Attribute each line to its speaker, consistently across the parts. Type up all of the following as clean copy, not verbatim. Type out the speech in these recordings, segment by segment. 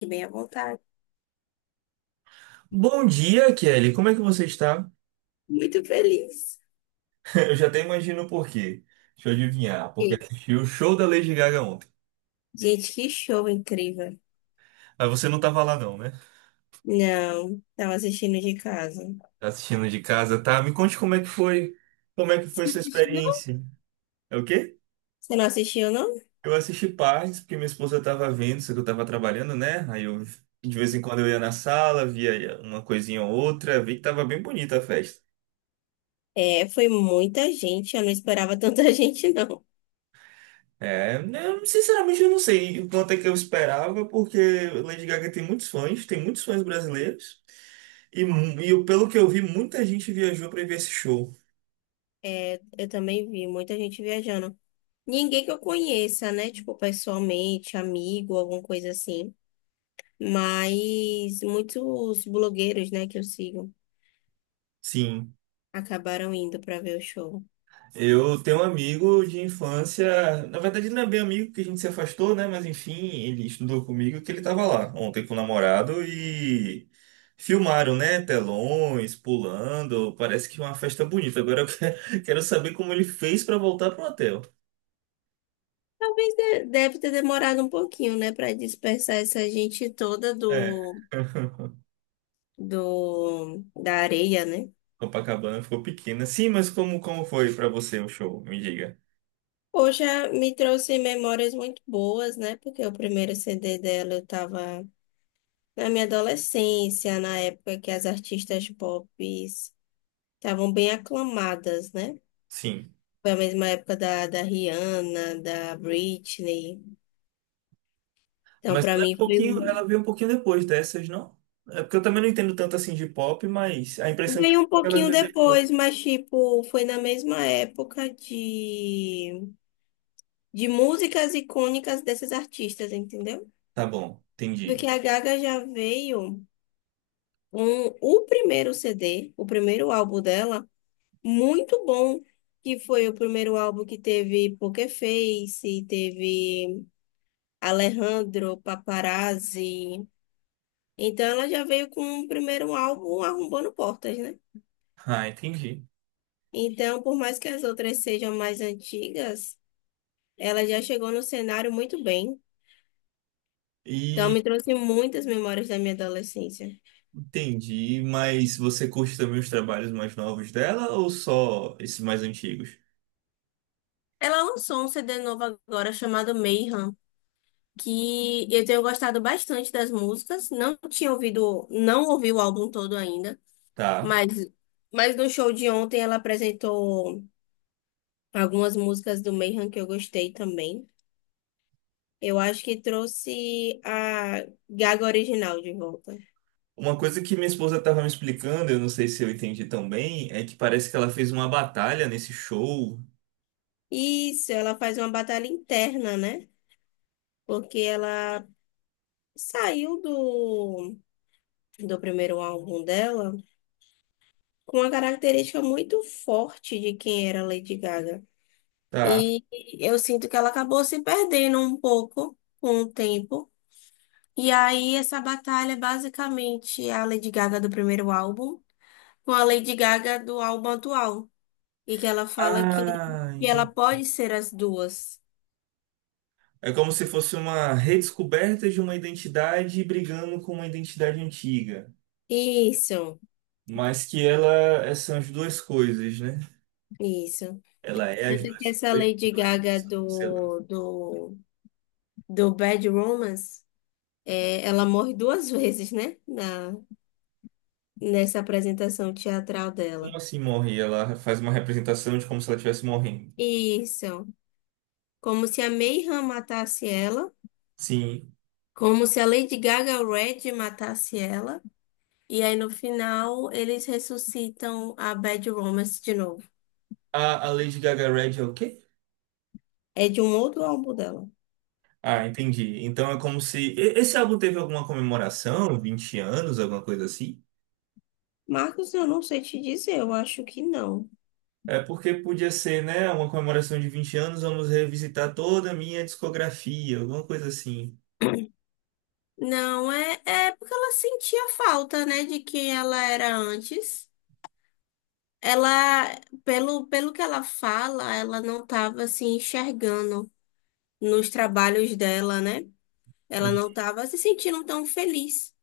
Speaker 1: Fique bem à vontade.
Speaker 2: Bom dia, Kelly. Como é que você está?
Speaker 1: Muito feliz.
Speaker 2: Eu já até imagino o porquê. Deixa eu adivinhar. Porque
Speaker 1: E,
Speaker 2: assisti o show da Lady Gaga ontem.
Speaker 1: Gente, que show incrível.
Speaker 2: Mas você não estava lá não, né?
Speaker 1: Não, tava assistindo de casa.
Speaker 2: Tá assistindo de casa, tá? Me conte como é que foi. Como é que foi
Speaker 1: Você não
Speaker 2: sua
Speaker 1: assistiu, não?
Speaker 2: experiência? É o quê?
Speaker 1: Você não assistiu, não?
Speaker 2: Eu assisti partes, porque minha esposa estava vendo, só que eu estava trabalhando, né? Aí eu, de vez em quando eu ia na sala, via uma coisinha ou outra, vi que estava bem bonita a festa.
Speaker 1: É, foi muita gente. Eu não esperava tanta gente, não.
Speaker 2: É, né, sinceramente eu não sei o quanto é que eu esperava, porque Lady Gaga tem muitos fãs brasileiros. E pelo que eu vi, muita gente viajou para ver esse show.
Speaker 1: É, eu também vi muita gente viajando. Ninguém que eu conheça, né? Tipo, pessoalmente, amigo, alguma coisa assim. Mas muitos blogueiros, né, que eu sigo,
Speaker 2: Sim.
Speaker 1: acabaram indo pra ver o show.
Speaker 2: Eu tenho um amigo de infância, na verdade ele não é bem amigo porque a gente se afastou, né? Mas enfim, ele estudou comigo que ele tava lá ontem com o namorado e filmaram, né? Telões, pulando, parece que uma festa bonita. Agora eu quero saber como ele fez para voltar pro hotel.
Speaker 1: Talvez deve ter demorado um pouquinho, né, para dispersar essa gente toda
Speaker 2: É.
Speaker 1: do, da areia, né?
Speaker 2: Copacabana ficou pequena. Sim, mas como foi para você o show? Me diga.
Speaker 1: Poxa, me trouxe memórias muito boas, né? Porque o primeiro CD dela eu tava na minha adolescência, na época que as artistas pop estavam bem aclamadas, né?
Speaker 2: Sim.
Speaker 1: Foi a mesma época da, Rihanna, da Britney. Então,
Speaker 2: Mas
Speaker 1: para
Speaker 2: ela é um
Speaker 1: mim,
Speaker 2: pouquinho, ela veio um pouquinho depois dessas, não? É porque eu também não entendo tanto assim de pop, mas a impressão que eu
Speaker 1: veio um
Speaker 2: tenho é que ela
Speaker 1: pouquinho
Speaker 2: veio depois.
Speaker 1: depois, mas, tipo, foi na mesma época de músicas icônicas desses artistas, entendeu?
Speaker 2: Tá bom,
Speaker 1: Porque
Speaker 2: entendi.
Speaker 1: a Gaga já veio com o primeiro CD, o primeiro álbum dela, muito bom, que foi o primeiro álbum que teve Poker Face, teve Alejandro, Paparazzi. Então ela já veio com o primeiro álbum arrombando portas, né?
Speaker 2: Ah, entendi.
Speaker 1: Então, por mais que as outras sejam mais antigas, ela já chegou no cenário muito bem. Então,
Speaker 2: E
Speaker 1: me trouxe muitas memórias da minha adolescência.
Speaker 2: entendi, mas você curte também os trabalhos mais novos dela ou só esses mais antigos?
Speaker 1: Ela lançou um CD novo agora chamado Mayhem, que eu tenho gostado bastante das músicas. Não tinha ouvido, não ouvi o álbum todo ainda,
Speaker 2: Tá.
Speaker 1: mas, no show de ontem ela apresentou algumas músicas do Mayhem que eu gostei também. Eu acho que trouxe a Gaga original de volta.
Speaker 2: Uma coisa que minha esposa estava me explicando, eu não sei se eu entendi tão bem, é que parece que ela fez uma batalha nesse show.
Speaker 1: Isso, ela faz uma batalha interna, né? Porque ela saiu do, primeiro álbum dela, com uma característica muito forte de quem era Lady Gaga.
Speaker 2: Tá.
Speaker 1: E eu sinto que ela acabou se perdendo um pouco com o tempo. E aí, essa batalha é basicamente a Lady Gaga do primeiro álbum com a Lady Gaga do álbum atual. E que ela fala que,
Speaker 2: Ah,
Speaker 1: ela
Speaker 2: entendi.
Speaker 1: pode ser as duas.
Speaker 2: É como se fosse uma redescoberta de uma identidade brigando com uma identidade antiga.
Speaker 1: Isso,
Speaker 2: Mas que ela são as duas coisas, né?
Speaker 1: isso.
Speaker 2: Ela é as
Speaker 1: Tanto que
Speaker 2: duas
Speaker 1: essa
Speaker 2: coisas,
Speaker 1: Lady
Speaker 2: ela é,
Speaker 1: Gaga
Speaker 2: sei lá.
Speaker 1: do, Bad Romance, é, ela morre duas vezes, né? Nessa apresentação teatral
Speaker 2: Como
Speaker 1: dela.
Speaker 2: assim morre? Ela faz uma representação de como se ela estivesse morrendo.
Speaker 1: Isso. Como se a Mayhem matasse ela,
Speaker 2: Sim.
Speaker 1: como se a Lady Gaga Red matasse ela, e aí no final eles ressuscitam a Bad Romance de novo.
Speaker 2: A Lady Gaga Red é o quê?
Speaker 1: É de um outro álbum dela.
Speaker 2: Ah, entendi. Então é como se. Esse álbum teve alguma comemoração, 20 anos, alguma coisa assim?
Speaker 1: Marcos, eu não sei te dizer, eu acho que não.
Speaker 2: É porque podia ser, né? Uma comemoração de 20 anos, vamos revisitar toda a minha discografia, alguma coisa assim.
Speaker 1: Não, é, porque ela sentia falta, né, de quem ela era antes. Ela, Pelo, que ela fala, ela não estava se enxergando nos trabalhos dela, né? Ela não estava se sentindo tão feliz.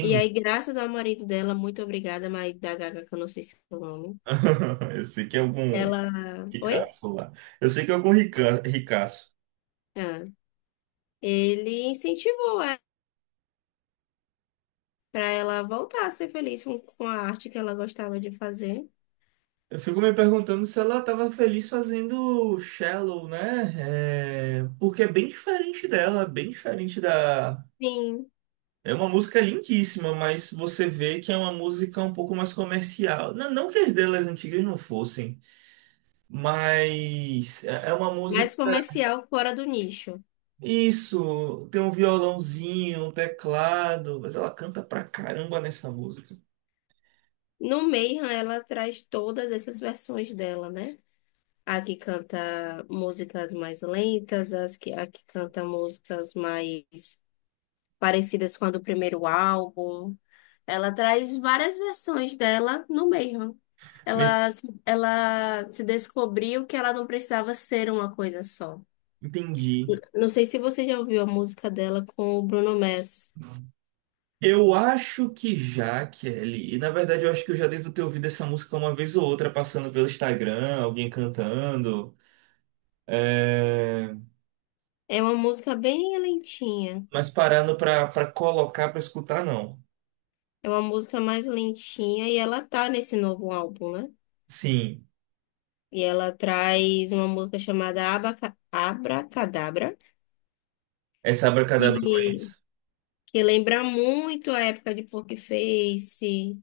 Speaker 1: E aí, graças ao marido dela, muito obrigada, marido da Gaga, que eu não sei se é o nome.
Speaker 2: Eu sei que é algum
Speaker 1: Ela. Oi?
Speaker 2: ricaço lá. Eu sei que é algum ricaço.
Speaker 1: Ah, ele incentivou ela para ela voltar a ser feliz com, a arte que ela gostava de fazer.
Speaker 2: Eu fico me perguntando se ela estava feliz fazendo Shallow, né? É, porque é bem diferente dela, bem diferente da.
Speaker 1: Sim.
Speaker 2: É uma música lindíssima, mas você vê que é uma música um pouco mais comercial. Não, não que as delas antigas não fossem, mas é uma música.
Speaker 1: Mais comercial, fora do nicho.
Speaker 2: Isso, tem um violãozinho, um teclado, mas ela canta pra caramba nessa música.
Speaker 1: No Mayhem, ela traz todas essas versões dela, né? A que canta músicas mais lentas, a que canta músicas mais parecidas com a do primeiro álbum. Ela traz várias versões dela no meio. Ela, ela se descobriu que ela não precisava ser uma coisa só.
Speaker 2: Entendi.
Speaker 1: Não sei se você já ouviu a música dela com o Bruno Mars.
Speaker 2: Eu acho que já, Kelly. E na verdade eu acho que eu já devo ter ouvido essa música uma vez ou outra passando pelo Instagram, alguém cantando. É,
Speaker 1: É uma música bem lentinha.
Speaker 2: mas parando pra colocar pra escutar, não.
Speaker 1: É uma música mais lentinha e ela tá nesse novo álbum, né?
Speaker 2: Sim,
Speaker 1: E ela traz uma música chamada Abracadabra,
Speaker 2: essa Abracadabra eu
Speaker 1: que,
Speaker 2: conheço.
Speaker 1: lembra muito a época de Poker Face,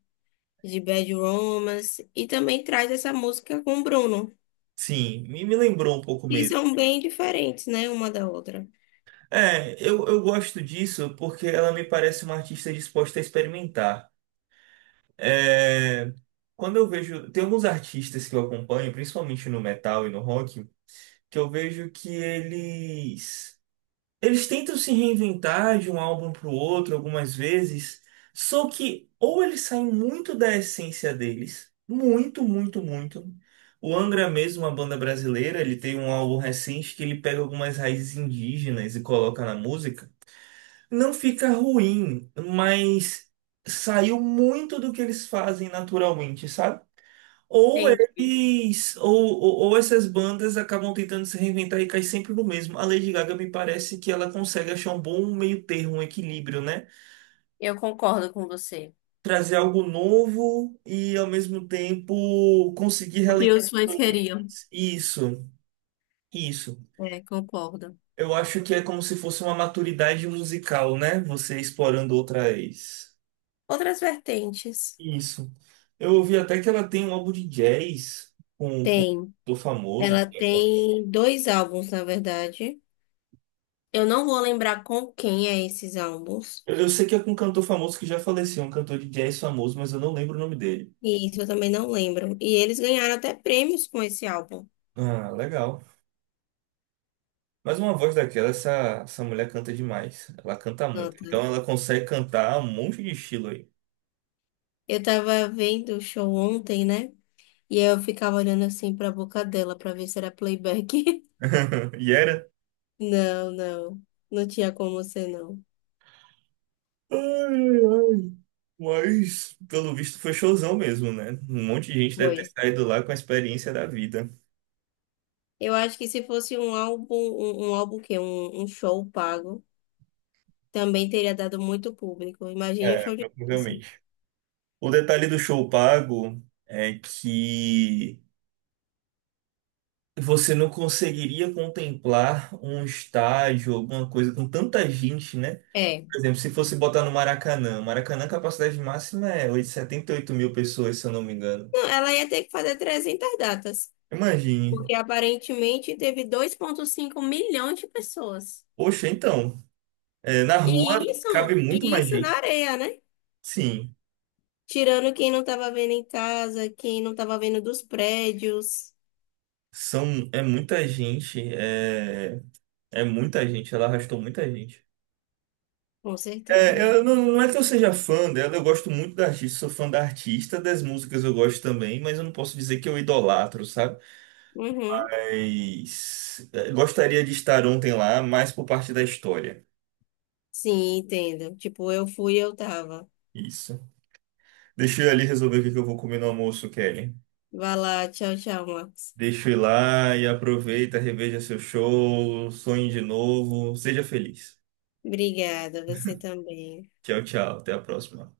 Speaker 1: de Bad Romance, e também traz essa música com o Bruno,
Speaker 2: Sim, me lembrou um pouco
Speaker 1: que
Speaker 2: mesmo.
Speaker 1: são bem diferentes, né, uma da outra.
Speaker 2: É, eu gosto disso porque ela me parece uma artista disposta a experimentar. É, quando eu vejo. Tem alguns artistas que eu acompanho, principalmente no metal e no rock. Que eu vejo que eles tentam se reinventar de um álbum para o outro algumas vezes, só que ou eles saem muito da essência deles, muito, muito, muito. O Angra é mesmo, uma banda brasileira, ele tem um álbum recente que ele pega algumas raízes indígenas e coloca na música. Não fica ruim, mas saiu muito do que eles fazem naturalmente, sabe? Ou
Speaker 1: Entendi.
Speaker 2: eles, ou essas bandas acabam tentando se reinventar e cai sempre no mesmo. A Lady Gaga me parece que ela consegue achar um bom meio termo, um equilíbrio, né?
Speaker 1: Eu concordo com você.
Speaker 2: Trazer algo novo e ao mesmo tempo conseguir
Speaker 1: O que
Speaker 2: relembrar
Speaker 1: os fãs
Speaker 2: os
Speaker 1: queriam.
Speaker 2: hits. Isso, isso.
Speaker 1: É, concordo.
Speaker 2: Eu acho que é como se fosse uma maturidade musical, né? Você explorando outras.
Speaker 1: Outras vertentes.
Speaker 2: Isso. Eu ouvi até que ela tem um álbum de jazz com um
Speaker 1: Tem.
Speaker 2: cantor famoso.
Speaker 1: Ela tem dois álbuns, na verdade. Eu não vou lembrar com quem é esses álbuns.
Speaker 2: Eu sei que é com um cantor famoso que já faleceu, um cantor de jazz famoso, mas eu não lembro o nome dele.
Speaker 1: E isso eu também não lembro. E eles ganharam até prêmios com esse álbum.
Speaker 2: Ah, legal. Mas uma voz daquela, essa mulher canta demais. Ela canta muito.
Speaker 1: Nota.
Speaker 2: Então ela consegue cantar um monte de estilo aí.
Speaker 1: Eu tava vendo o show ontem, né? E aí eu ficava olhando assim pra boca dela pra ver se era playback.
Speaker 2: E era.
Speaker 1: Não, não. Não tinha como ser, não.
Speaker 2: Ai, ai. Mas, pelo visto, foi showzão mesmo, né? Um monte de gente deve ter
Speaker 1: Foi.
Speaker 2: saído lá com a experiência da vida.
Speaker 1: Eu acho que se fosse um álbum, um álbum que um show pago, também teria dado muito público. Imagine um
Speaker 2: É,
Speaker 1: show de dança.
Speaker 2: provavelmente. O detalhe do show pago é que você não conseguiria contemplar um estádio, alguma coisa com tanta gente, né?
Speaker 1: É.
Speaker 2: Por exemplo, se fosse botar no Maracanã. Maracanã, a capacidade máxima é 78.000 pessoas, se eu não me engano.
Speaker 1: Não, ela ia ter que fazer 300 datas,
Speaker 2: Imagine.
Speaker 1: porque aparentemente teve 2,5 milhões de pessoas.
Speaker 2: Poxa, então, é, na rua
Speaker 1: E
Speaker 2: cabe
Speaker 1: isso,
Speaker 2: muito
Speaker 1: e
Speaker 2: mais
Speaker 1: isso na
Speaker 2: gente.
Speaker 1: areia, né?
Speaker 2: Sim,
Speaker 1: Tirando quem não estava vendo em casa, quem não estava vendo dos prédios.
Speaker 2: é muita gente. É, é muita gente. Ela arrastou muita gente.
Speaker 1: Com
Speaker 2: É,
Speaker 1: certeza.
Speaker 2: eu não, não é que eu seja fã dela, eu gosto muito da artista, sou fã da artista, das músicas eu gosto também, mas eu não posso dizer que eu idolatro, sabe?
Speaker 1: Uhum.
Speaker 2: Mas gostaria de estar ontem lá, mais por parte da história.
Speaker 1: Sim, entendo. Tipo, eu tava.
Speaker 2: Isso. Deixa eu ir ali resolver o que que eu vou comer no almoço, Kelly.
Speaker 1: Vai lá, tchau, tchau, Marcos.
Speaker 2: Deixa eu ir lá e aproveita, reveja seu show, sonhe de novo, seja feliz.
Speaker 1: Obrigada, você também.
Speaker 2: Tchau, tchau. Até a próxima.